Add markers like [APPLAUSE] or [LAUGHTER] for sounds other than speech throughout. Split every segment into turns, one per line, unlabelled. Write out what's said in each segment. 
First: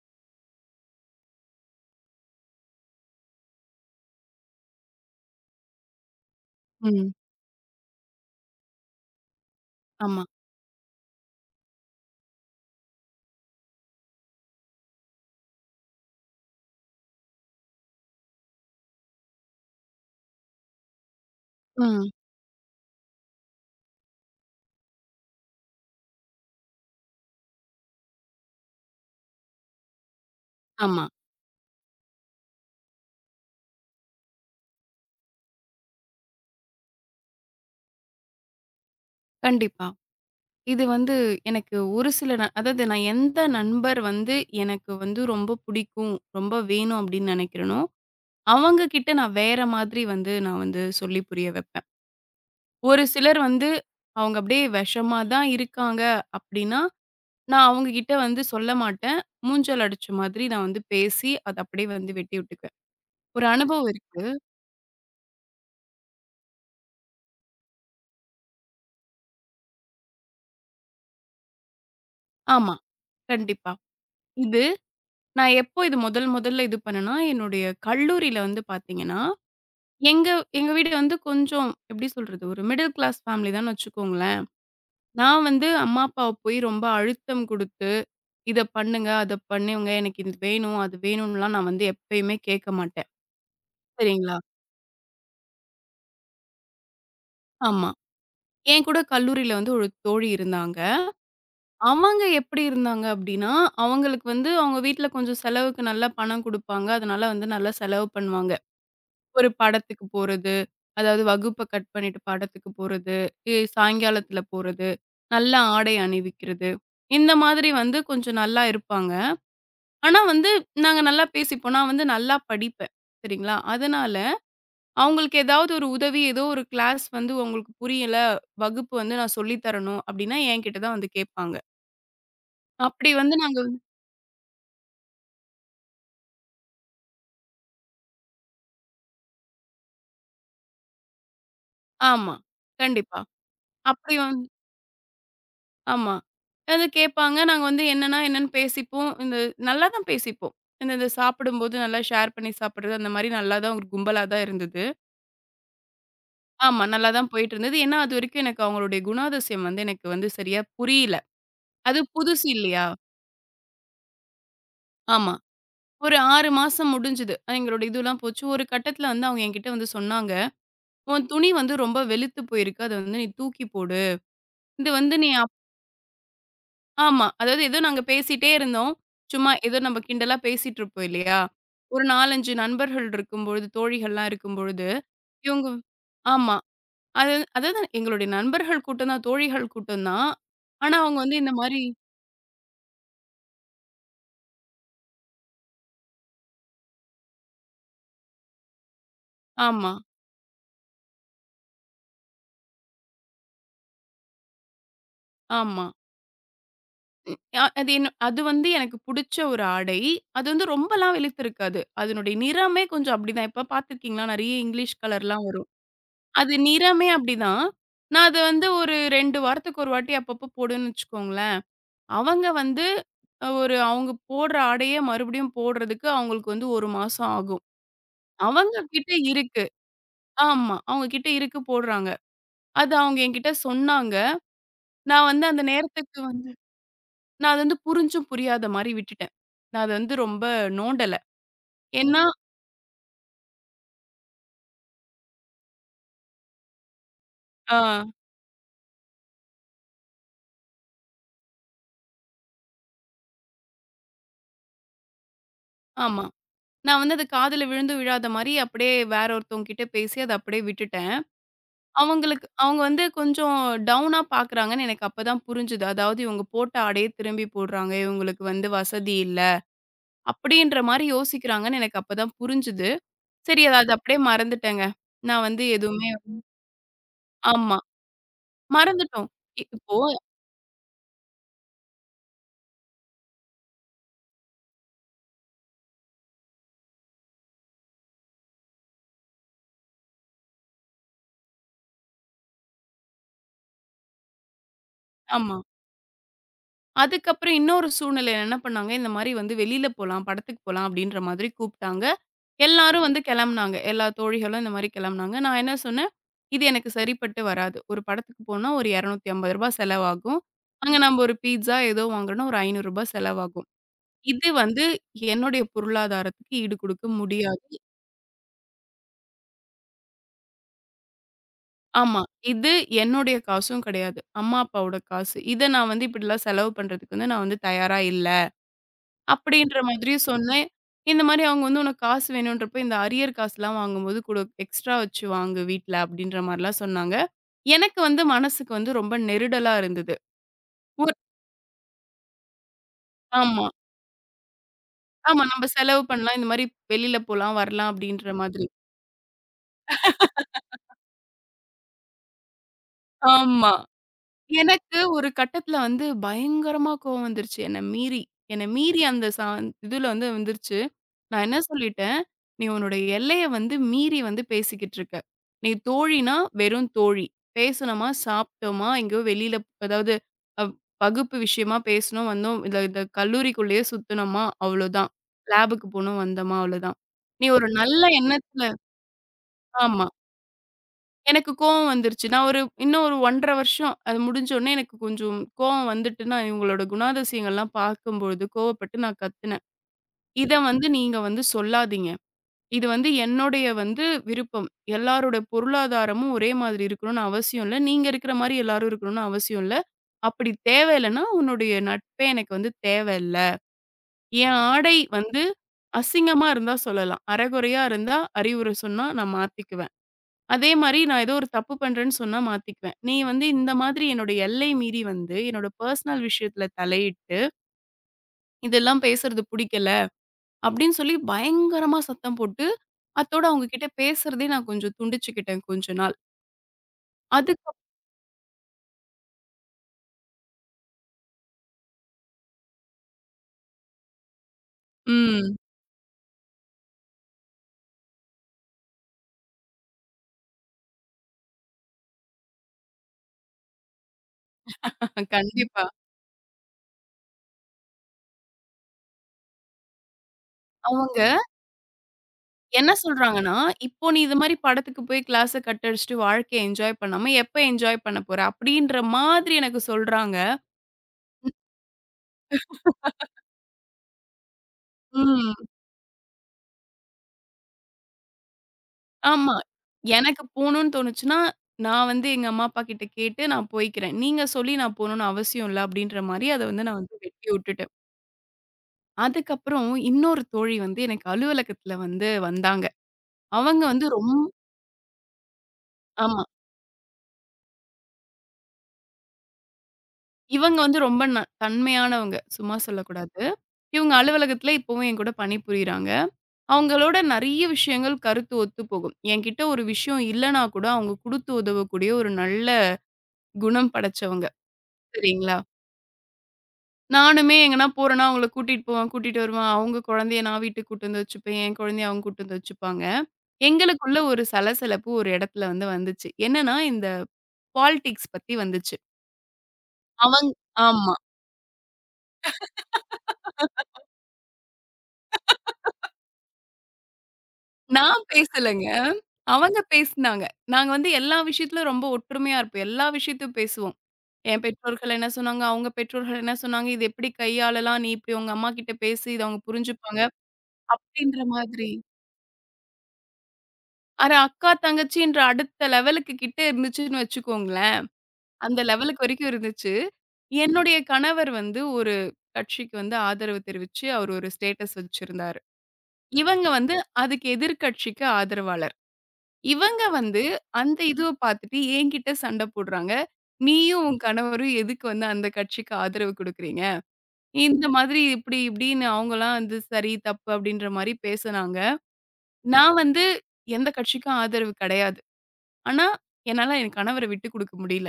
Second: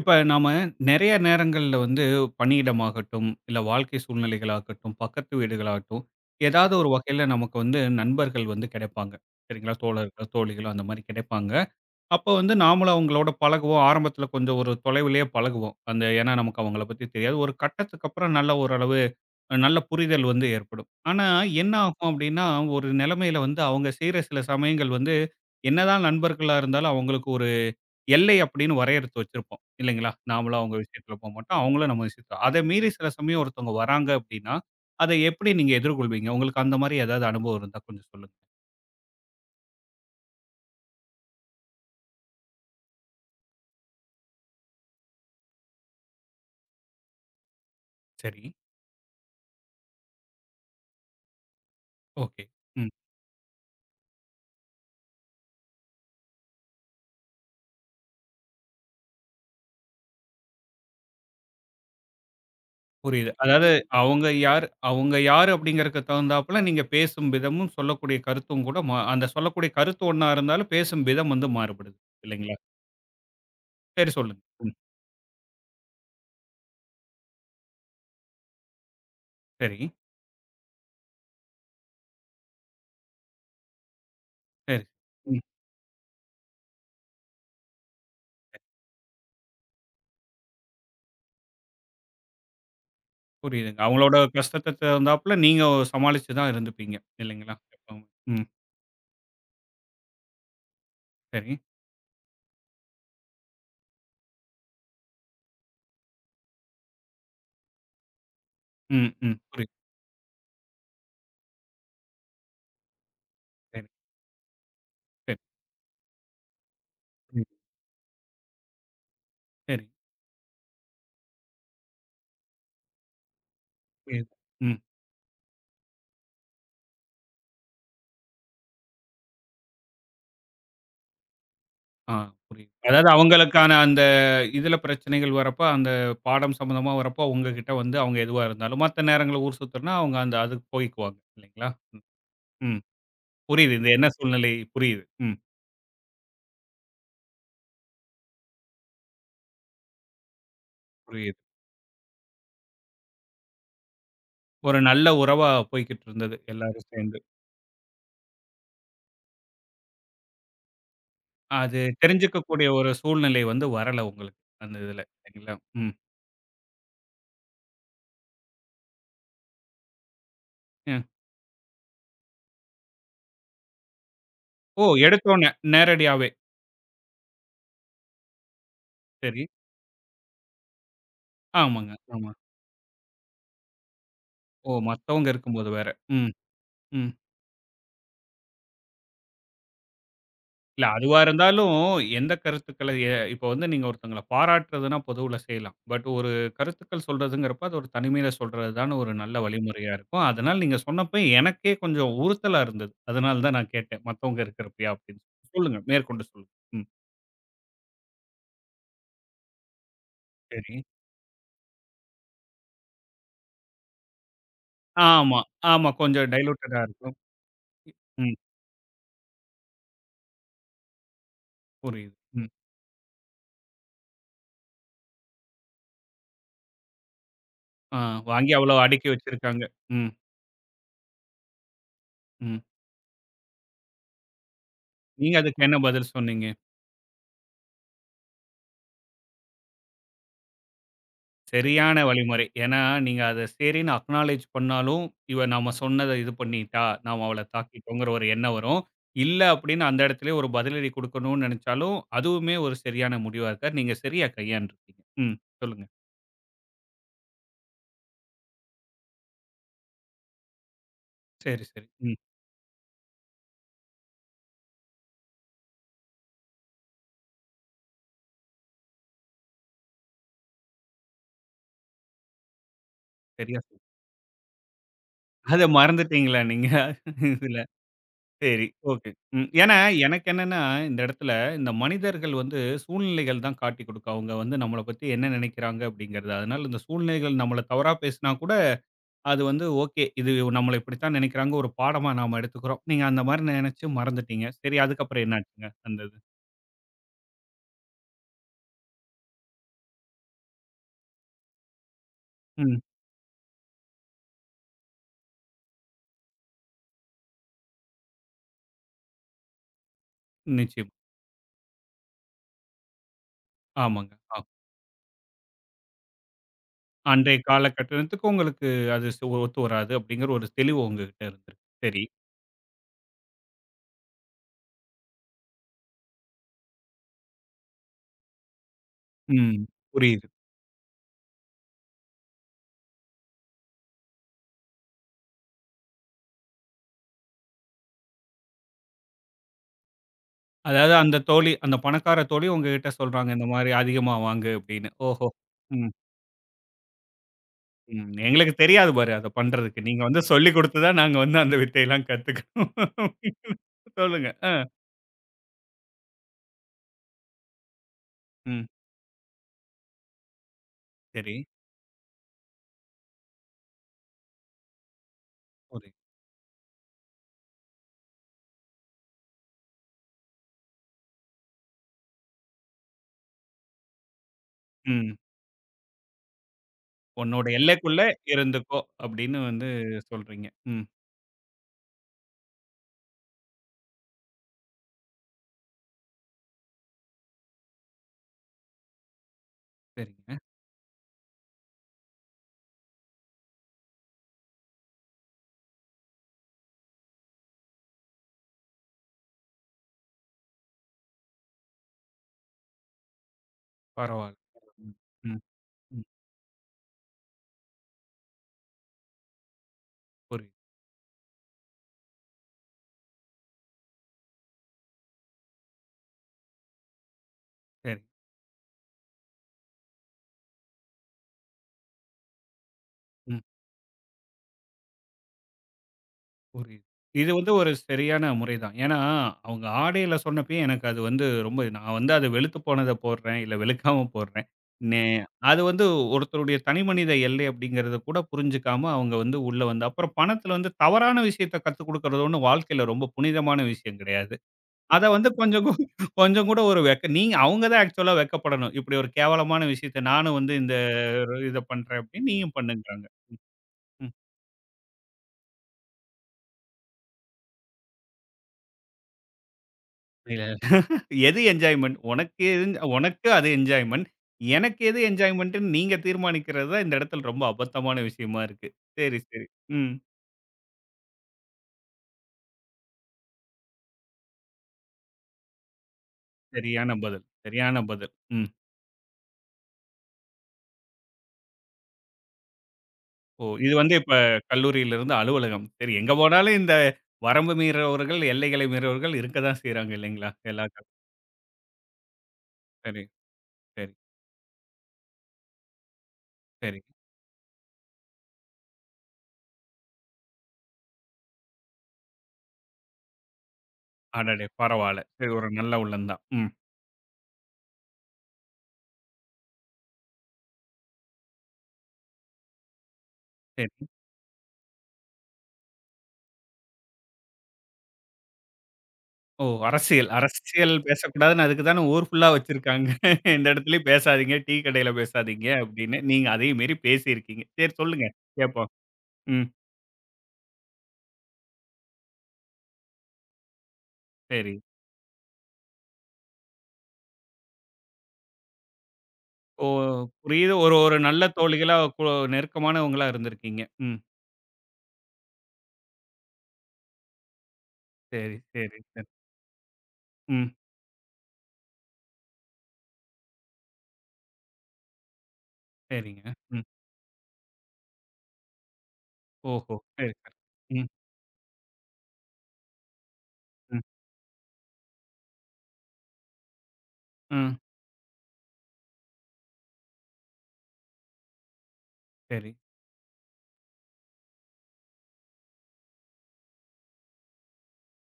இப்ப நாம நெறைய நேரங்கள்ல வந்து பணியிடமாகட்டும், இல்ல வாழ்க்கை சூழ்நிலைகளாகட்டும், பக்கத்து வீடுகளாகட்டும், ஏதாவது ஒரு
ம்.
வகையில நமக்கு வந்து நண்பர்கள் வந்து கிடைப்பாங்க. சரிங்களா? தோழர்களோ,
ஆமா.
தோழிகளோ அந்த மாரி கிடைப்பாங்க. அப்ப வந்து நாமளும் அவங்களோட பழகுவோம். ஆரம்பத்துல கொஞ்சம் ஒரு தொலைவிலேயே பழகுவோம். அந்த ஏன்னா நமக்கு அவங்கள பத்தி தெரியாது. ஒரு கட்டத்துக்கு அப்புறம் நல்ல ஓரளவு நல்ல புரிதல் வந்து ஏற்படும். ஆனா என்ன ஆகும்
ம்.
அப்டின்னா, ஒரு நிலைமையில வந்து அவங்க செய்ற சில சமயங்கள் வந்து என்னதான் நண்பர்களா இருந்தாலும் அவங்களுக்கு ஒரு எல்லை அப்படின்னு வரையறுத்து வச்சிருப்போம் இல்லைங்களா? நாமளும் அவங்க
ஆமா.
விஷயத்துல போமாட்டோம். அவங்களும் நம்ம விஷயத்துல அதை மீறி சில சமயம் ஒருத்தவங்க வராங்க அப்படின்னா, அதை எப்படி நீங்க எதிர்கொள்வீங்க? உங்களுக்கு அந்த மாரி ஏதாவது அனுபவம் இருந்தா கொஞ்சம் சொல்லுங்க.
கண்டிப்பா. இது வந்து எனக்கு ஒரு சில அதாவது நான் எந்த நண்பர் வந்து எனக்கு வந்து ரொம்ப பிடிக்கும், ரொம்ப வேணும் அப்படின்னு நினைக்கிறேனோ,
சரி.
அவங்க கிட்ட நான் வேற மாதிரி வந்து நான் வந்து சொல்லி புரிய வைப்பேன்.
ஓகே. ம்.
ஒரு சிலர் வந்து அவங்க அப்படியே விஷமா தான் இருக்காங்க அப்படின்னா, நான் அவங்க கிட்ட வந்து சொல்ல மாட்டேன். மூஞ்சல் அடிச்ச மாதிரி நான் வந்து பேசி, அத அப்படியே வந்து வெட்டி விட்டுக்குவேன்.
புரியுது.
ஒரு
அதாவது
அனுபவம் இருக்கு.
அவங்க யார் அவங்க யாரு அப்படிங்கிறதுக்கு தகுந்தாப்புல நீங்க பேசும் விதமும், சொல்லக்கூடிய கருத்தும் கூட அந்த சொல்லக்கூடிய கருத்து ஒண்ணா இருந்தாலும் பேசும் விதம் வந்து மாறுபடுது இல்லைங்களா?
ஆமா. கண்டிப்பா.
சரி சொல்லுங்க.
இது
ம்.
நான் எப்போ இது முதல் முதல்ல இது பண்ணேன்னா, என்னுடைய கல்லூரியில வந்து பார்த்தீங்கன்னா,
சரி,
எங்க எங்க வீடு வந்து கொஞ்சம் எப்படி சொல்றது? ஒரு மிடில் கிளாஸ் ஃபேமிலி தான்னு வச்சுக்கோங்களேன்.
சரி. ம்.
நான் வந்து அம்மா, அப்பாவ போய் ரொம்ப அழுத்தம் குடுத்து, "இத பண்ணுங்க, அத பண்ணுங்க. எனக்கு இது வேணும், அது வேணும்லாம்" நான் வந்து எப்பயுமே கேட்க மாட்டேன்.
புரியுதுங்க. அவங்களோட
சரிங்களா?
கஷ்டத்துக்கு தகுந்தாப்புல நீங்க சமாளிச்சு தான் இருந்துப்பீங்க இல்லைங்களா?
ஆமா.
எப்பவும். ம்.
என் கூட கல்லூரியில வந்து ஒரு தோழி இருந்தாங்க.
சரி.
அவங்க எப்படி இருந்தாங்க அப்படின்னா, அவங்களுக்கு வந்து அவங்க வீட்ல கொஞ்சம் செலவுக்கு நல்லா பணம் குடுப்பாங்க. அதனால வந்து நல்லா செலவு பண்ணுவாங்க.
ம், ம்.
ஒரு
புரியுது.
படத்துக்கு போறது. அதாவது வகுப்ப கட் பண்ணிட்டு படத்துக்கு போறது.
சரி,
சாயங்காலத்துல போறது.
சரி,
நல்ல ஆடை அணிவிக்கிறது. இந்த
புரியுது,
மாதிரி வந்து கொஞ்சம் நல்லா இருப்பாங்க.
சரி,
ஆனா வந்து நாங்க நல்லா பேசிப்போம். நான் வந்து நல்லா படிப்பேன். சரிங்களா? அதனால
புரியுது. ம்.
அவங்களுக்கு ஏதாவது ஒரு உதவி, ஏதோ ஒரு கிளாஸ் வந்து உங்களுக்கு புரியல, வகுப்பு வந்து நான் சொல்லி தரணும் அப்டின்னா, என்கிட்ட தான் வந்து கேட்பாங்க.
ஆ புரியுது. அதாவது
அப்டி வந்து நாங்க
அவங்களுக்கான
வந்து-
அந்த இதில பிரச்சனைகள் வரப்ப, அந்த பாடம் சம்மந்தமா வரப்போ, உங்ககிட்ட வந்து அவங்க எதுவா இருந்தாலும், மத்த நேரங்கள்ல ஊர் சுத்துறனா, அவங்க அந்த அதுக்கு போய்க்குவாங்க இல்லைங்களா?
ஆமா.
ம்.
கண்டிப்பா.
புரியுது. இந்த என்ன
அப்டி வந்
சூழ்நிலை புரியுது. ம்.
ஆமா. அது கேட்பாங்க. நாங்க வந்து என்னன்னா என்னன்னு பேசிப்போம். இந்த நல்லா தான் பேசிப்போம். இந்த இந்த
புரியுது.
சாப்பிடும்போது நல்லா ஷேர் பண்ணி சாப்பிடுறது, அந்த மாரி நல்லா தான் ஒரு கும்பலா தான்
ஒரு
இருந்தது.
நல்ல உறவா போய்க்கிட்டு இருந்தது
ஆமா.
எல்லாரும்
நல்லா
சேர்ந்து.
தான் போயிட்டு இருந்தது. ஏன்னா, அதுவரைக்கும் எனக்கு அவங்களுடைய குணாதிசயம் வந்து எனக்கு வந்து சரியா புரியல.
அது
அது புதுசு
தெரிஞ்சுக்கக்கூடிய
இல்லையா?
ஒரு சூழ்நிலை வந்து வரல உங்களுக்கு. அந்த இதுல
ஆமா.
சரிங்களா? ம்.
ஒரு 6 மாசம் முடிஞ்சுது. எங்களோட இதுலாம் போச்சு. ஒரு கட்டத்துல வந்து அவங்க என்கிட்ட வந்து சொன்னாங்க,
அ.
"உன் துணி வந்து ரொம்ப வெளுத்து போயிருக்கு. அத வந்து நீ தூக்கி போடு.
ஓ!
இது வந்து நீ
எடுத்தோனே நேரடியாவே.
ஆமா. அதாவது ஏதோ நாங்க பேசிட்டே இருந்தோம்.
சரி.
சும்மா ஏதோ நம்ம கிண்டலா பேசிட்டு இருப்போம் இல்லையா?
ஆமாங்க.
ஒரு
ஆமா.
4, 5 நண்பர்கள் இருக்கும்பொழுது, தோழிகள்லாம்
ஓ!
இருக்கும்பொழுது,
மத்தவங்க
இவங்க
இருக்கும்போது வேற. ம்,
ஆமா.
ம்.
அது அதாவது எங்களுடைய நண்பர்கள் கூட்டம் தான், தோழிகள் கூட்டம் தான்.
இல்ல
ஆனா, அவங்க
அதுவா
வந்து இந்த
இருந்தாலும்,
மாரி
எந்த கருத்துக்கள இப்போ வந்து நீங்க ஒருத்தங்கள பாராட்டுறதுன்னா பொதுவுல செய்யலாம். பட் ஒரு கருத்துக்கள் சொல்றதுங்கிறப்ப, அது ஒரு தனிமையில சொல்றது தான ஒரு நல்ல வழிமுறையா
ஆமா,
இருக்கும். அதனால நீங்க சொன்னப்ப எனக்கே கொஞ்சம் உறுத்தலா இருந்தது. அதனால தான் நான் கேட்டேன். மத்தவங்க இருக்கிறப்பயா அப்படின்னு. சொல்லுங்க.
ஆமா.
மேற்கொண்டு சொல்லுங்க. ம்.
அ அது என்ன அது வந்து எனக்கு புடிச்ச ஒரு ஆடை. அது வந்து
சரி.
ரொம்பலாம் வெளுத்திருக்காது. அதனுடைய நிறமே கொஞ்சம் அப்படிதான். இப்ப பார்த்துருக்கீங்களா? நெறைய இங்கிலீஷ்
ஆமா,
கலர்லாம் வரும்.
ஆமா. கொஞ்சம்
அது
டைலூட்டடா
நிறமே
இருக்கும்.
அப்படிதான். நான்
ம்.
அத வந்து ஒரு 2 வாரத்துக்கு ஒரு வாட்டி அப்பப்போ போடுவேன்னு வச்சுக்கோங்களேன்.
புரியுது.
அவங்க
ம்.
வந்து ஒரு அவங்க போடுற ஆடையே மறுபடியும் போடுறதுக்கு அவங்களுக்கு வந்து 1 மாசம் ஆகும்.
ஆ வாங்கி அவ்வளோ
அவங்க
அடுக்கி
கிட்ட
வச்சிருக்காங்க.
இருக்கு.
ம்,
ஆமா. அவங்க கிட்ட இருக்கு போடுறாங்க.
ம்.
அது அவங்க என்கிட்ட சொன்னாங்க. நான்
நீங்க
வந்து அந்த
அதுக்கு என்ன பதில்
நேரத்துக்கு
சொன்னீங்க?
வந்து நான் அது வந்து புரிஞ்சும் புரியாத மாரி விட்டுட்டேன். நான் அத வந்து ரொம்ப நோண்டல.
சரியான
ஏன்னா
வழிமுறை. ஏன்னா, நீங்க அத சரின்னு அக்னாலெட்ஜ் பண்ணாலும், இவ நம்ம சொன்னத இது பண்ணிட்டா, நாம அவள
ஆ
தாக்கிட்டோங்கிற ஒரு எண்ணம் வரும். இல்ல அப்படின்னு அந்த இடத்திலேயே ஒரு பதிலடி குடுக்கணும்னு நெனச்சாலும், அதுவுமே ஒரு சரியான முடிவா இருக்காது. நீங்க சரியா கையாண்டுருக்கீங்க. ம். சொல்லுங்க.
ஆமா. நான் வந்து அது காதுல விழுந்தும் விழாத மாரி அப்படியே வேற ஒருத்தவங்க கிட்ட பேசி அத அப்படியே விட்டுட்டேன்.
சரி, சரி. ம்.
அவங்களுக்கு அவங்க வந்து கொஞ்சம் டவுனா பார்க்குறாங்கன்னு எனக்கு அப்பதான் புரிஞ்சுது. அதாவது இவங்க போட்ட ஆடையே திரும்பி போடுறாங்க. இவங்களுக்கு வந்து வசதி இல்ல. அப்படின்ற மாரி யோசிக்கிறாங்கன்னு எனக்கு அப்பதான் புரிஞ்சுது.
சரியா
சரி
சொன்னீங்க.
அது அப்படியே மறந்துட்டேங்க. நான் வந்து
அத
எதுவுமே
மறந்துட்டீங்களா நீங்க? இதுல.
ஆமா.
சரி. ஓகே.
மறந்துட்டோம்.
ம். ஏன்னா,
இப்போ
எனக்கு என்னன்னா, இந்த இடத்துல இந்த மனிதர்கள் வந்து சூழ்நிலைகள் தான் காட்டிக் குடுக்கும். அவங்க வந்து நம்மள பத்தி என்ன நெனைக்கிறாங்க அப்படிங்கிறது. அதனால இந்த சூழ்நிலைகள் நம்மள தவறா பேசினா கூட அது வந்து ஓகே. இது நம்மள இப்படித்தான் நினைக்கிறாங்க. ஒரு பாடமா நாம எடுத்துக்கிறோம். நீங்க அந்த மாரி நினைச்சு மறந்துட்டீங்க. சரி அதுக்கப்புறம் என்ன
ஆமா.
ஆச்சுங்க? அந்த இது.
அதுக்கப்புறம் இன்னொரு சூழ்நிலையில என்ன பண்ணாங்க, இந்த மாரி வந்து வெளியில போலாம், படத்துக்கு போலாம் அப்படின்ற மாதிரி கூப்பிட்டாங்க.
ம்.
எல்லாரும் வந்து கிளம்புனாங்க. எல்லா தோழிகளும் இந்த மாரி கிளம்புனாங்க. நான் என்ன சொன்னேன், "இது எனக்கு சரிப்பட்டு வராது. ஒரு படத்துக்கு போனா ஒரு ரூ. 250 செலவாகும்.
நிச்சயம்.
அங்க நம்ம ஒரு பீட்ஸா ஏதோ வாங்குறோம்னா ஒரு ரூ. 500 செலவாகும்.
ஆமாங்க. ஆ.
இது வந்து என்னுடைய பொருளாதாரத்துக்கு ஈடு கொடுக்க
அன்றைய
முடியாது."
காலகட்டத்துக்கு உங்களுக்கு அது ஒத்து வராது அப்படிங்கிற ஒரு தெளிவு உங்ககிட்ட இருந்திருக்கு. சரி.
ஆமா. "இது என்னுடைய காசும் கிடையாது. அம்மா, அப்பாவோட காசு. இத நான் வந்து இப்படிலாம் செலவு பண்றதுக்கு வந்து நான் வந்து தயாரா இல்ல."
ம்.
அப்படின்ற மாதிரி
புரியுது.
சொன்னேன். இந்த மாரி அவங்க வந்து "உனக்கு காசு வேணுன்றப்ப இந்த அரியர் காசுலாம் வாங்கும்போது குடு. எக்ஸ்ட்ரா வச்சு வாங்கு வீட்ல." அப்படின்ற மாரிலாம் சொன்னாங்க. எனக்கு வந்து மனசுக்கு வந்து ரொம்ப நெருடலா இருந்தது.
அதாவது
ஒரு
அந்த தோழி அந்த பணக்கார தோழி உங்ககிட்ட சொல்றாங்க இந்த
ஆமா,
மாரி அதிகமா வாங்கு அப்படின்னு. ஓஹோ!
ஆமா. நம்ம
ம்.
செலவு பண்ணலாம். இந்த மாரி வெளியில போலாம், வரலாம்
ம்.
அப்படின்ற
எங்களுக்கு
மாதிரி.
தெரியாது பாரு அத பண்றதுக்கு. நீங்க வந்து சொல்லிக் குடுத்து தான் நாங்க வந்து அந்த வித்தையெல்லாம் கத்துக்கணும்.
ஆமா.
சொல்லுங்க. ஆ.
எனக்கு ஒரு கட்டத்துல வந்து பயங்கரமா கோவம் வந்துருச்சு. என்ன
ம்.
மீறி அந்த இதுல வந்து வந்துருச்சு.
சரி.
நான் என்ன சொல்லிட்டேன், "நீ உன்னோட எல்லைய வந்து மீறி வந்து பேசிக்கிட்டு இருக்க. நீ
புரியுது.
தோழினா வெறும் தோழி. பேசுனோமா, சாப்பிட்டோமா, எங்கேயோ வெளியில அதாவது அ வகுப்பு விஷயமா பேசினோம், வந்தோம். இல்ல இந்த கல்லூரிக்குள்ளேயே சுத்துனோமா, அவ்வளோதான்.
ம்.
லேபுக்கு போனோம், வந்தோமா, அவ்வளோதான்.
உன்னோட
நீ ஒரு
எல்லைக்குள்ள
நல்ல எண்ணத்துல"
இருந்துக்கோ! அப்படின்னு வந்து
ஆமா.
சொல்றீங்க. ம்.
எனக்கு கோவம் வந்துருச்சு. நான் ஒரு இன்னும் ஒரு 1 1/2 வருஷம் அது முடிஞ்சோனே எனக்கு கொஞ்சம் கோவம் வந்துட்டு, நான் இவங்களோட குணாதிசயங்கள்லாம் பார்க்கும்பொழுது கோவப்பட்டு நான் கத்துனேன்.
சரிங்க.
இத வந்து நீங்க வந்து சொல்லாதீங்க. இது வந்து என்னுடைய வந்து விருப்பம். எல்லாரோட பொருளாதாரமும் ஒரே மாதிரி இருக்கணும்னு அவசியம் இல்ல. நீங்க இருக்கிற மாரி எல்லாரும் இருக்கணும்னு அவசியம் இல்ல. அப்படி தேவையில்லன்னா, உன்னுடைய நட்பே எனக்கு வந்து தேவையில்ல.
பரவால்ல.
என்
ம்.
ஆடை
ம்.
வந்து
ம்.
அசிங்கமா இருந்தா சொல்லலாம். அரைகுறையா இருந்தா அறிவுரை சொன்னா நான் மாத்திக்குவேன்.
புரியுது.
அதே மாரி நான் ஏதோ ஒரு தப்பு பண்றேன்னு சொன்னா மாத்திக்குவேன். நீ வந்து இந்த மாதிரி என்னோட எல்லை மீறி வந்து என்னோட பெர்சனல் விஷயத்துல தலையிட்டு,
சரி.
இதெல்லாம் பேசுறது புடிக்கல அப்படின்னு சொல்லி பயங்கரமா சத்தம் போட்டு,
ம்.
அத்தோட அவங்க கிட்ட பேசுறதே நான் கொஞ்சம் துண்டிச்சுக்கிட்டேன் கொஞ்ச நாள்.
புரியுது. இது வந்து ஒரு
அதுக்கப்
சரியான முறை தான். ஏன்னா, அவங்க ஆடையில சொன்னப்பயே எனக்கு அது வந்து ரொம்ப நான் வந்து அது வெளுத்து போனத போடுறேன், இல்ல வெளுக்காம போடுறேன். நே
ம்.
அது வந்து ஒருத்தருடைய தனிமனித எல்லை அப்படிங்கிறத கூட புரிஞ்சுக்காம அவங்க வந்து உள்ள வந்து அப்புறம் பணத்தில வந்து தவறான விஷயத்த கத்துக் குடுக்கறது ஒண்ணும் வாழ்க்கையில ரொம்ப புனிதமான விஷயம் கிடையாது. அத
[LAUGHS]
வந்து கொஞ்சம்
கண்டிப்பா.
கொஞ்சம் கூட ஒரு நீங்க அவங்க தான் ஆக்சுவலா வெட்கப்படணும். இப்படி ஒரு கேவலமான விஷயத்த நானும் வந்து இந்த
அவங்க
ஒரு இத பண்றேன் அப்படின்னு நீயும்
என்ன
பண்ணுங்கறாங்க.
சொல்றாங்கன்னா, இப்போ
ம்.
நீ இது மாரி படத்துக்கு போய் கிளாஸ கட் அடிச்சுட்டு வாழ்க்கைய என்ஜாய் பண்ணாம எப்ப என்ஜாய் பண்ண போற? அப்படின்ற மாதிரி எனக்கு சொல்றாங்க.
இல்ல. எது என்ஜாய்மென்ட்? உனக்கு எது உனக்கு அது என்ஜாய்மென்ட். எனக்கு எது
ம்.
என்ஜாய்மென்ட்ன்னு நீங்க தீர்மானிக்கிறது தான் இந்த இடத்துல ரொம்ப அபத்தமான விஷயமா இருக்கு. சரி, சரி.
ஆமா.
ம்.
எனக்கு போணும்னு தோணுச்சுன்னா, நான் வந்து எங்க அம்மா, அப்பா கிட்ட கேட்டு நான் போய்க்கிறேன். நீங்க சொல்லி நான் போணும்னு அவசியம் இல்ல அப்டின்ற மாரி அத வந்து
சரியான
நான் வந்து
பதில்,
வெட்டி
சரியான
விட்டுட்டேன்.
பதில். ம்.
அதுக்கப்புறம் இன்னொரு தோழி வந்து எனக்கு அலுவலகத்துல வந்து வந்தாங்க.
ஓ! இது
அவங்க
வந்து
வந்து
இப்ப கல்லூரியிலிருந்து அலுவலகம். சரி எங்க
ஆமா.
போனாலும் இந்த வரம்பு மீறுறவர்கள், எல்லைகளை மீறுறவர்கள் இருக்க தான் செய்றாங்க இல்லைங்களா? எல்லா
இவங்க வந்து ரொம்ப ந தன்மையானவங்க. சும்மா
சரி,
சொல்லக்கூடாது.
சரி,
இவங்க அலுவலகத்துல இப்பவும் என் கூட பணிபுரியிறாங்க.
சரி.
அவங்களோட நெறைய விஷயங்கள் கருத்து ஒத்துப்போகும். என்கிட்ட ஒரு விஷயம் இல்லன்னா கூட அவங்க குடுத்து உதவக்கூடிய ஒரு நல்ல குணம் படைச்சவங்க.
அடடே! பரவால்ல. சரி ஒரு
சரிங்களா?
நல்ல உள்ளம் தான். ம்.
நானுமே எங்கன்னா போறேன்னா, அவங்கள கூட்டிட்டு போவேன், கூட்டிட்டு வருவேன். அவங்க குழந்தைய நான் வீட்டுக்கு கூட்டு வந்து வச்சுப்பேன். என் குழந்தைய அவங்க கூட்டு வந்து வச்சுப்பாங்க.
சரி.
எங்களுக்குள்ள ஒரு சலசலப்பு ஒரு இடத்துல வந்து வந்துச்சு. என்னன்னா, இந்த பாலிடிக்ஸ் பத்தி வந்துச்சு.
ஓ! அரசியல்,
அவங்
அரசியல்
ஆமா.
பேசக்கூடாதுன்னு அதுக்கு தானே ஊர் ஃபுல்லா வச்சிருக்காங்க. எந்த இடத்துலயும் பேசாதீங்க, டீ கடையில பேசாதீங்க அப்படின்னு. நீங்க அதையும் மீறி பேசியிருக்கீங்க. சரி சொல்லுங்க
நான்
கேட்போம்.
பேசலங்க.
ம்.
அவங்க பேசுனாங்க. நாங்க வந்து எல்லா விஷயத்திலும் ரொம்ப ஒற்றுமையா இருப்போம். எல்லா விஷயத்தையும் பேசுவோம்.
சரி.
என் பெற்றோர்கள் என்ன சொன்னாங்க, அவங்க பெற்றோர்கள் என்ன சொன்னாங்க, "இது எப்படி கையாளலாம்? நீ இப்படி உங்க அம்மா கிட்ட பேசு. இத அவங்க
ஓ!
புரிஞ்சுப்பாங்க."
புரியுது. ஒரு ஒரு நல்ல
அப்படின்ற
தோழிகளா
மாதிரி.
நெருக்கமானவங்களா இருந்திருக்கீங்க. ம்.
அக்கா, தங்கச்சின்ற அடுத்த லெவலுக்கு கிட்ட இருந்துச்சுன்னு வச்சுக்கோங்களேன்.
சரி, சரி,
அந்த
சரி.
லெவலுக்கு வரைக்கும் இருந்துச்சு.
ம்.
என்னுடைய கணவர் வந்து ஒரு கட்சிக்கு வந்து ஆதரவு தெரிவிச்சு, அவர் ஒரு ஸ்டேட்டஸ் வச்சிருந்தாரு.
சரிங்க.
இவங்க
ம்.
வந்து அதுக்கு எதிர்க்கட்சிக்கு ஆதரவாளர்.
ஓஹோ!
இவங்க
சரி, சரி.
வந்து
ம்,
அந்த இதுவ பார்த்துட்டு என்கிட்ட சண்ட போடுறாங்க.
ம்,
"நீயும், உன் கணவரும் எதுக்கு வந்து அந்த கட்சிக்கு ஆதரவு குடுக்குறீங்க?
ம்.
இந்த மாதிரி இப்டி இப்டின்னு" அவங்கலாம் வந்து சரி, தப்பு அப்டின்ற மாரி பேசுனாங்க.
சரி.
நான் வந்து எந்த கட்சிக்கும் ஆதரவு கெடையாது. ஆனா, என்னால என் கணவர விட்டு குடுக்க முடியல.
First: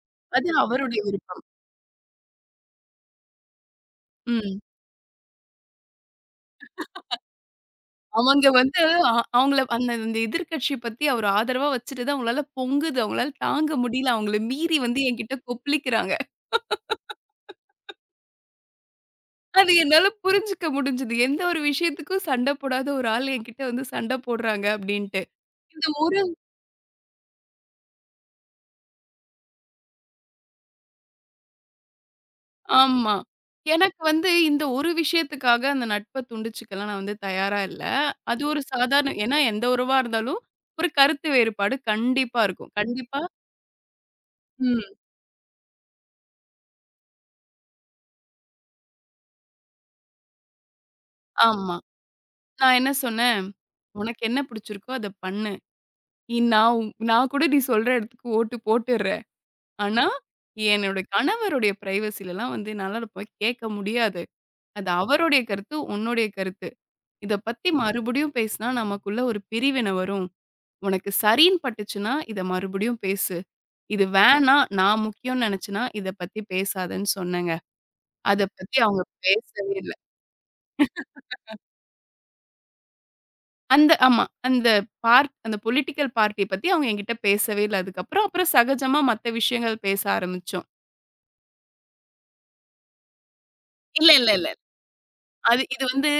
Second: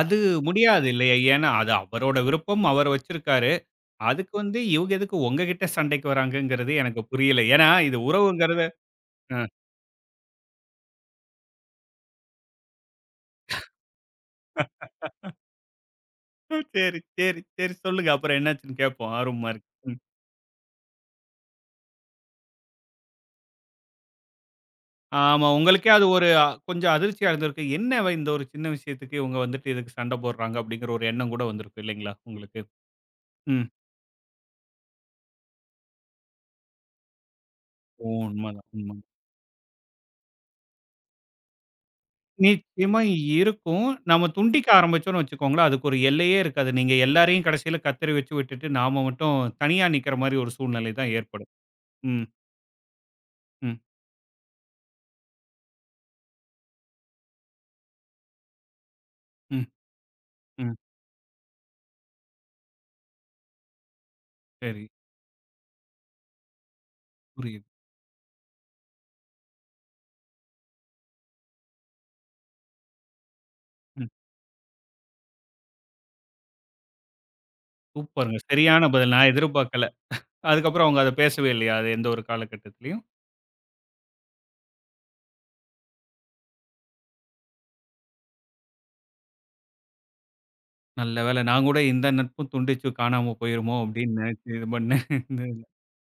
அது
அது
முடியாது
அவருடைய
இல்லையா?
விருப்பம்.
ஏன்னா அது அவரோட விருப்பம். அவர் வச்சிருக்காரு. அதுக்கு வந்து
ம்.
இவங்க எதுக்கு உங்ககிட்ட சண்டைக்கு வராங்கங்கிறது எனக்கு புரியல. ஏன்னா இது
அவங்க
உறவுங்கிறது
வந்து அ
அ
அவங்கள அந்த அந்த எதிர்க்கட்சி பத்தி அவரு ஆதரவா வச்சுட்டு தான் அவங்களால பொங்குது. அவங்களால தாங்க முடியல. அவங்கள மீறி வந்து என்கிட்ட கொப்பளிக்கிறாங்க.
சரி, சரி, சரி சொல்லுங்க. அப்புறம் என்னாச்சுன்னு கேட்போம். ஆர்வமா இருக்கு.
அது
ம்.
என்னால புரிஞ்சுக்க முடிஞ்சது. எந்த ஒரு விஷயத்துக்கும் சண்ட போடாத ஒரு ஆள் என்கிட்ட வந்து சண்ட போடுறாங்க அப்டின்ட்டு.
ஆமா
இந்த
உங்களுக்கே அது
ஒரு
ஒரு கொஞ்சம் அதிர்ச்சியா இருந்திருக்கு. என்ன இந்த ஒரு சின்ன விஷயத்துக்கு இவங்க வந்துட்டு இதுக்கு சண்டை போடுறாங்க அப்படிங்கிற ஒரு எண்ணம் கூட வந்திருக்கும் இல்லைங்களா உங்களுக்கு?
ஆமா.
ம்.
எனக்கு வந்து இந்த ஒரு விஷயத்துக்காக அந்த நட்ப துண்டிச்சுக்கலாம் நான் வந்து தயாரா இல்ல.
ஓ!
அது ஒரு
உண்மதான், உண்மதான்.
சாதாரண ஏன்னா எந்த உறவா இருந்தாலும் ஒரு கருத்து வேறுபாடு கண்டிப்பா இருக்கும்.
நிச்சயமா
கண்டிப்பா
இருக்கும். நம்ம துண்டிக்க
ம்.
ஆரம்பிச்சோம்னு வச்சுக்கோங்களேன், அதுக்கு ஒரு எல்லையே இருக்காது. நீங்க எல்லாரையும் கடைசியில கத்தரி வச்சு விட்டுட்டு, நாம மட்டும் தனியா நிக்கிற மாரி ஒரு சூழ்நிலை தான் ஏற்படும்.
ஆமா.
ம்,
நான் என்ன சொன்னேன்,
ம்,
"உனக்கு என்ன புடிச்சிருக்கோ அத பண்ணு. இ நான் உ நான் கூட நீ சொல்ற இடத்துக்கு ஓட்டு போட்டுர்றேன்.
ம்,
ஆனா,
ம்.
என்னோட கணவருடைய பிரைவசிலலாம் வந்து என்னால அத போய் கேட்க முடியாது.
சரி.
அது அவருடைய கருத்து, உன்னுடைய கருத்து. இத
புரியுது.
பத்தி மறுபடியும் பேசினா நமக்குள்ள ஒரு பிரிவினை வரும். உனக்கு சரின்னு பட்டுச்சுன்னா, இத மறுபடியும் பேசு. இது
ம்.
வேணாம், நான் முக்கியம்னு நெனச்சன்னா, இத பத்தி பேசாதன்னு" சொன்னேங்க.
சூப்பருங்க.
அத பத்தி
சரியான
அவங்க
பதில். நான்
பேசவே
எதிர்பார்க்கல.
இல்ல.
அதுக்கப்புறம் அவங்க அத பேசவே இல்லையா? அது எந்த ஒரு காலகட்டத்திலயும்?
அந்த ஆமா. அந்த பார்ட் அந்த பொலிட்டிக்கல் பார்ட்டி பத்தி அவங்க என்கிட்ட பேசவே இல்ல அதுக்கப்புறம். அப்புறம் சகஜமா மத்த விஷயங்கள் பேச ஆரம்பிச்சோம்.
நல்ல வேளை நான் கூட இந்த நட்பும் துண்டிச்சு காணாம போயிருமோ!
இல்ல,
அப்படின்னு
இல்ல,
நினைச்சு
இல்ல.
இது பண்ணேன். இந்த
அது
இதுல.
இது வந்து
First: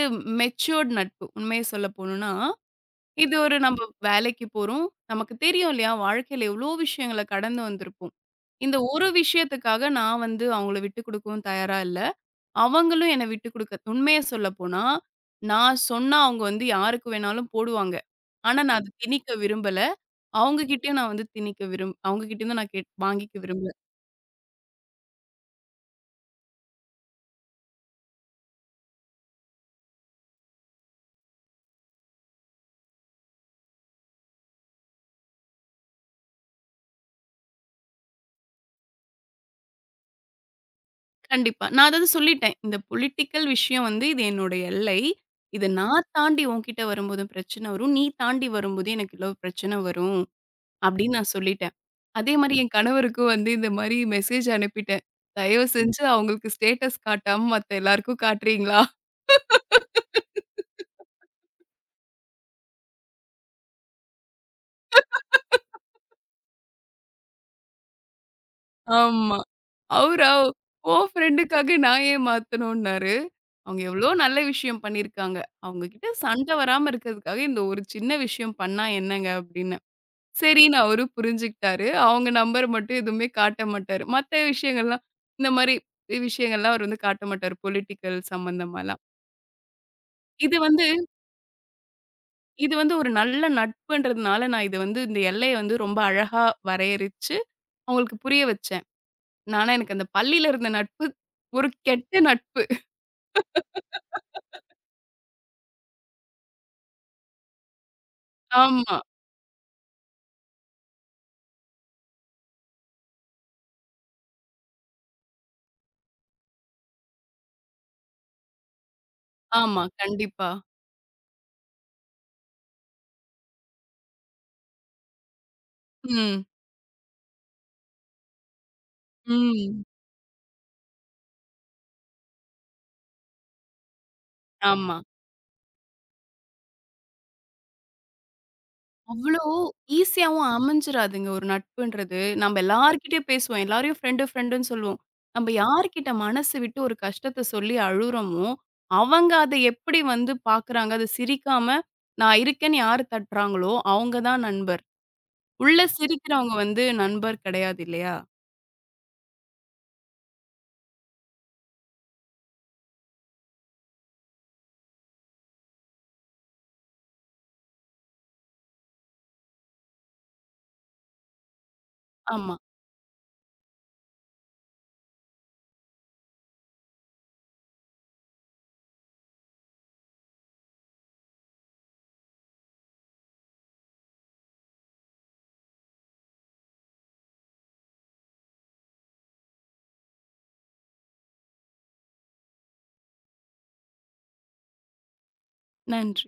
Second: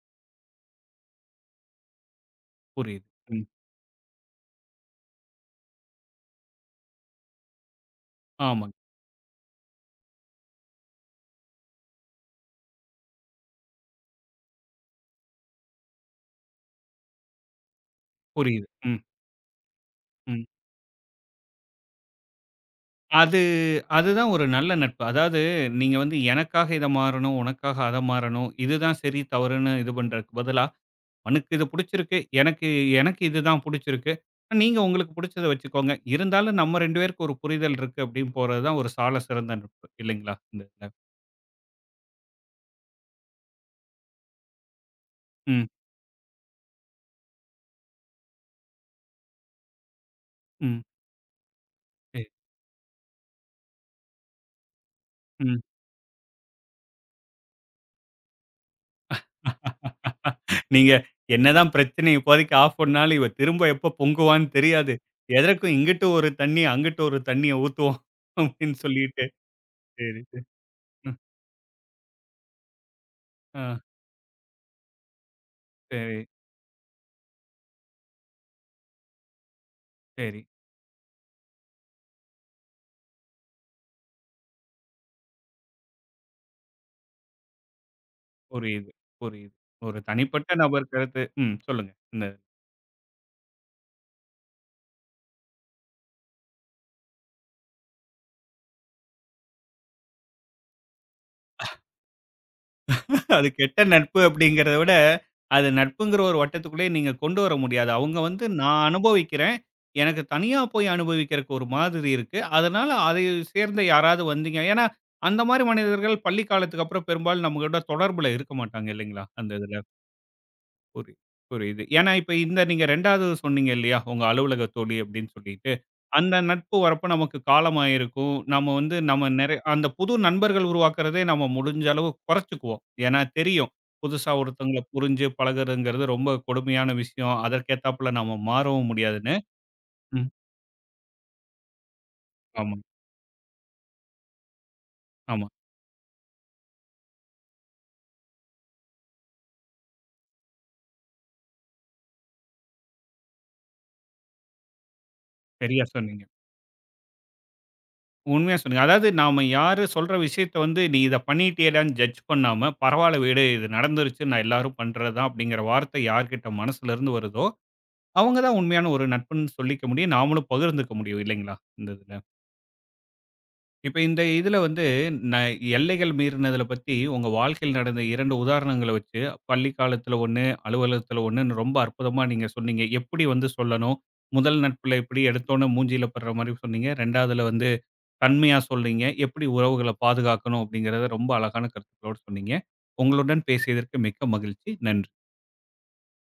மெச்சூர்ட் நட்பு. உண்மைய சொல்ல போணும்னா,
புரியுது.
இது
ம்.
ஒரு நம்ம வேலைக்கு போறோம். நமக்கு தெரியும் இல்லையா? வாழ்க்கையில எவ்ளோ விஷயங்கள கடந்து வந்திருப்போம்.
ஆமாங்க.
இந்த ஒரு விஷயத்துக்காக நான் வந்து அவங்கள விட்டு குடுக்கவும் தயாரா இல்ல. அவங்களும் என்ன விட்டு குடுக்க உண்மைய சொல்ல போனா, நான் சொன்னா அவங்க வந்து யாருக்கு வேணாலும் போடுவாங்க. ஆனா
புரியுது.
நான் அத
ம்.
திணிக்க விரும்பல.
ம்.
அவங்க கிட்டயும் நான் வந்து திணிக்க அவங்க கிட்டேருந்து நான் கேட் வாங்கிக்க
அது
விரும்பல.
அதுதான் ஒரு நல்ல நட்பு. அதாவது நீங்க வந்து எனக்காக இத மாறணும், உனக்காக அத மாறணும். இதுதான் சரி, தவறுன்னு இது பண்றதுக்கு பதிலா "உனக்கு இது புடிச்சிருக்கு. எனக்கு எனக்கு இதுதான் புடிச்சிருக்கு. நீங்க உங்களுக்கு புடிச்சத வச்சுக்கோங்க. இருந்தாலும் நம்ம 2 பேருக்கு ஒரு புரிதல் இருக்கு." அப்படின்னு போறது தான் ஒரு சால சிறந்த நட்பு இல்லைங்களா? இந்த இதுல.
கண்டிப்பா. நான் அதாவது சொல்லிட்டேன். இந்த பொலிட்டிக்கல் விஷயம் வந்து இது என்னோட எல்லை.
ம்,
இத நான் தாண்டி உன்கிட்ட வரும்போது பிரச்சனை வரும். நீ தாண்டி வரும்போது எனக்கு இவ்ளோ பிரச்சனை வரும்.
ம்.
அப்படின்னு நான் சொல்லிட்டேன்.
சரி.
அதே மாரி என் கணவருக்கும் வந்து இந்த மாரி மெசேஜ் அனுப்பிட்டேன்.
ம்.
தயவு செஞ்சு அவங்களுக்கு ஸ்டேட்டஸ் காட்டாம மத்த எல்லாருக்கும் காட்டுறீங்களா?
நீங்க என்னதான் பிரச்சனை இப்போதைக்கு ஆஃப் பண்ணாலும், இவ திரும்ப எப்ப பொங்குவான்னு தெரியாது. எதற்கும் இங்கிட்டு ஒரு தண்ணி, அங்கிட்டு ஒரு தண்ணிய ஊத்துவோம் [LAUGHS] அப்படின்னு சொல்லிட்டு.
ஆமா.
சரி,
அவரா
சரி.
உன்
ம்.
ஃப்ரெண்டுக்காக நான் ஏன் மாத்தணும்னாரு.
ஆ.
அவங்க எவ்ளோ நல்ல விஷயம் பண்ணியிருக்காங்க. அவங்க கிட்ட
சரி,
சண்ட வராம இருக்கிறதுக்காக இந்த ஒரு சின்ன விஷயம் பண்ணா என்னங்க அப்படின்னு.
சரி.
சரின்னு அவரும் புரிஞ்சுக்கிட்டாரு. அவங்க நம்பர் மட்டும் எதுவுமே காட்ட மாட்டாரு. மத்த விஷயங்கள்லாம் இந்த மாரி விஷயங்கள்லாம் அவர் வந்து காட்ட மாட்டாரு. பொலிட்டிக்கல்
புரியுது,
சம்பந்தமாலாம்.
புரியுது. ஒரு தனிப்பட்ட
இது வந்து
நபர் கருத்து ம். சொல்லுங்க. இந்த
இது வந்து ஒரு நல்ல நட்புன்றதுனால நான் இத வந்து இந்த எல்லைய வந்து ரொம்ப அழகா வரையறிச்சு அவங்களுக்கு புரிய வச்சேன். ஆனா, எனக்கு அந்த பள்ளியில இருந்த நட்பு, ஒரு கெட்ட நட்பு.
அது கெட்ட நட்பு அப்படிங்கிறத விட, அது நட்புங்கிற ஒரு வட்டத்துக்குள்ளயே நீங்க கொண்டு வர முடியாது. அவங்க வந்து நான்
ஆமா,
அனுபவிக்கிறேன். எனக்கு தனியா போய் அனுபவிக்கிறக்கு ஒரு மாதிரி இருக்கு. அதனால அதை சேர்ந்த யாராவது வந்தீங்க ஏன்னா, அந்த மாரி மனிதர்கள் பள்ளி காலத்துக்கு அப்புறம் பெரும்பாலும் நம்மகிட்ட தொடர்புல இருக்க மாட்டாங்க இல்லைங்களா? அந்த இதுல.
ஆமா. கண்டிப்பா.
புரி புரியுது. ஏன்னா, இப்ப இந்த நீங்க 2வது சொன்னீங்க இல்லையா? உங்க அலுவலக தோழி அப்படின்னு சொல்லிட்டு. அந்த
ம்.
நட்பு வரப்ப நமக்கு காலமாயிருக்கும். நம்ம வந்து நம்ம நிறை
ம்.
அந்த புது நண்பர்கள் உருவாக்குறதே நம்ம முடிஞ்ச அளவு குறைச்சுக்குவோம். ஏன்னா தெரியும். புதுசா ஒருத்தவங்கள
ஆமா.
புரிஞ்சு பழகுறதுங்கிறது ரொம்ப கொடுமையான விஷயம். அதற்கேத்தாப்புல நம்ம மாறவும் முடியாதுன்னு.
அவ்ளோ
ம்.
ஈஸியாவும் அமைஞ்சிராதுங்க ஒரு நட்புன்றது. நம்ம
ஆமா,
எல்லார்கிட்டயும் பேசுவோம். எல்லாரையும் ஃப்ரெண்டு, ஃப்ரெண்டுன்னு சொல்லுவோம்.
ஆமா.
நம்ம யார்கிட்ட மனசு விட்டு ஒரு கஷ்டத்த சொல்லி அழுறோமோ, அவங்க அத எப்படி வந்து பாக்குறாங்க, அது சிரிக்காம, நான் இருக்கேன்னு யாரு தட்டுறாங்களோ, அவங்க தான் நண்பர். உள்ள
சரியா சொன்னீங்க.
சிரிக்கிறவங்க வந்து நண்பர் கிடையாது இல்லையா?
உண்மையா சொன்னீங்க. அதாவது நாம யாரு சொல்ற விஷயத்த வந்து, "நீ இத பண்ணிட்டியேடான்னு" ஜட்ஜ் பண்ணாம, "பரவால்ல விடு, இது நடந்துருச்சு. நான் எல்லாரும் பண்றது தான்." அப்படிங்கிற வார்த்தை யார்கிட்ட மனசுலருந்து வருதோ, அவங்க தான் உண்மையான ஒரு நட்புன்னு சொல்லிக்க முடியும். நாமளும் பகிர்ந்துக்க முடியும் இல்லைங்களா? இந்த இதுல.
ஆமா.
இப்ப இந்த இதுல வந்து ந எல்லைகள் மீறினதுல பத்தி உங்க வாழ்க்கையில் நடந்த 2 உதாரணங்கள வச்சு, பள்ளி காலத்துல 1, அலுவலகத்துல 1ன்னு ரொம்ப அற்புதமா நீங்க சொன்னீங்க. எப்படி வந்து சொல்லணும்? முதல் நட்புல எப்படி எடுத்தோனே மூஞ்சில படுற மாரி சொன்னீங்க. 2வதுல வந்து தன்மையா சொன்னீங்க. எப்படி உறவுகள பாதுகாக்கணும் அப்படிங்கிறத ரொம்ப அழகான கருத்துக்களோடு சொன்னீங்க. உங்களுடன் பேசியதற்கு மிக்க மகிழ்ச்சி. நன்றி.
நன்றி.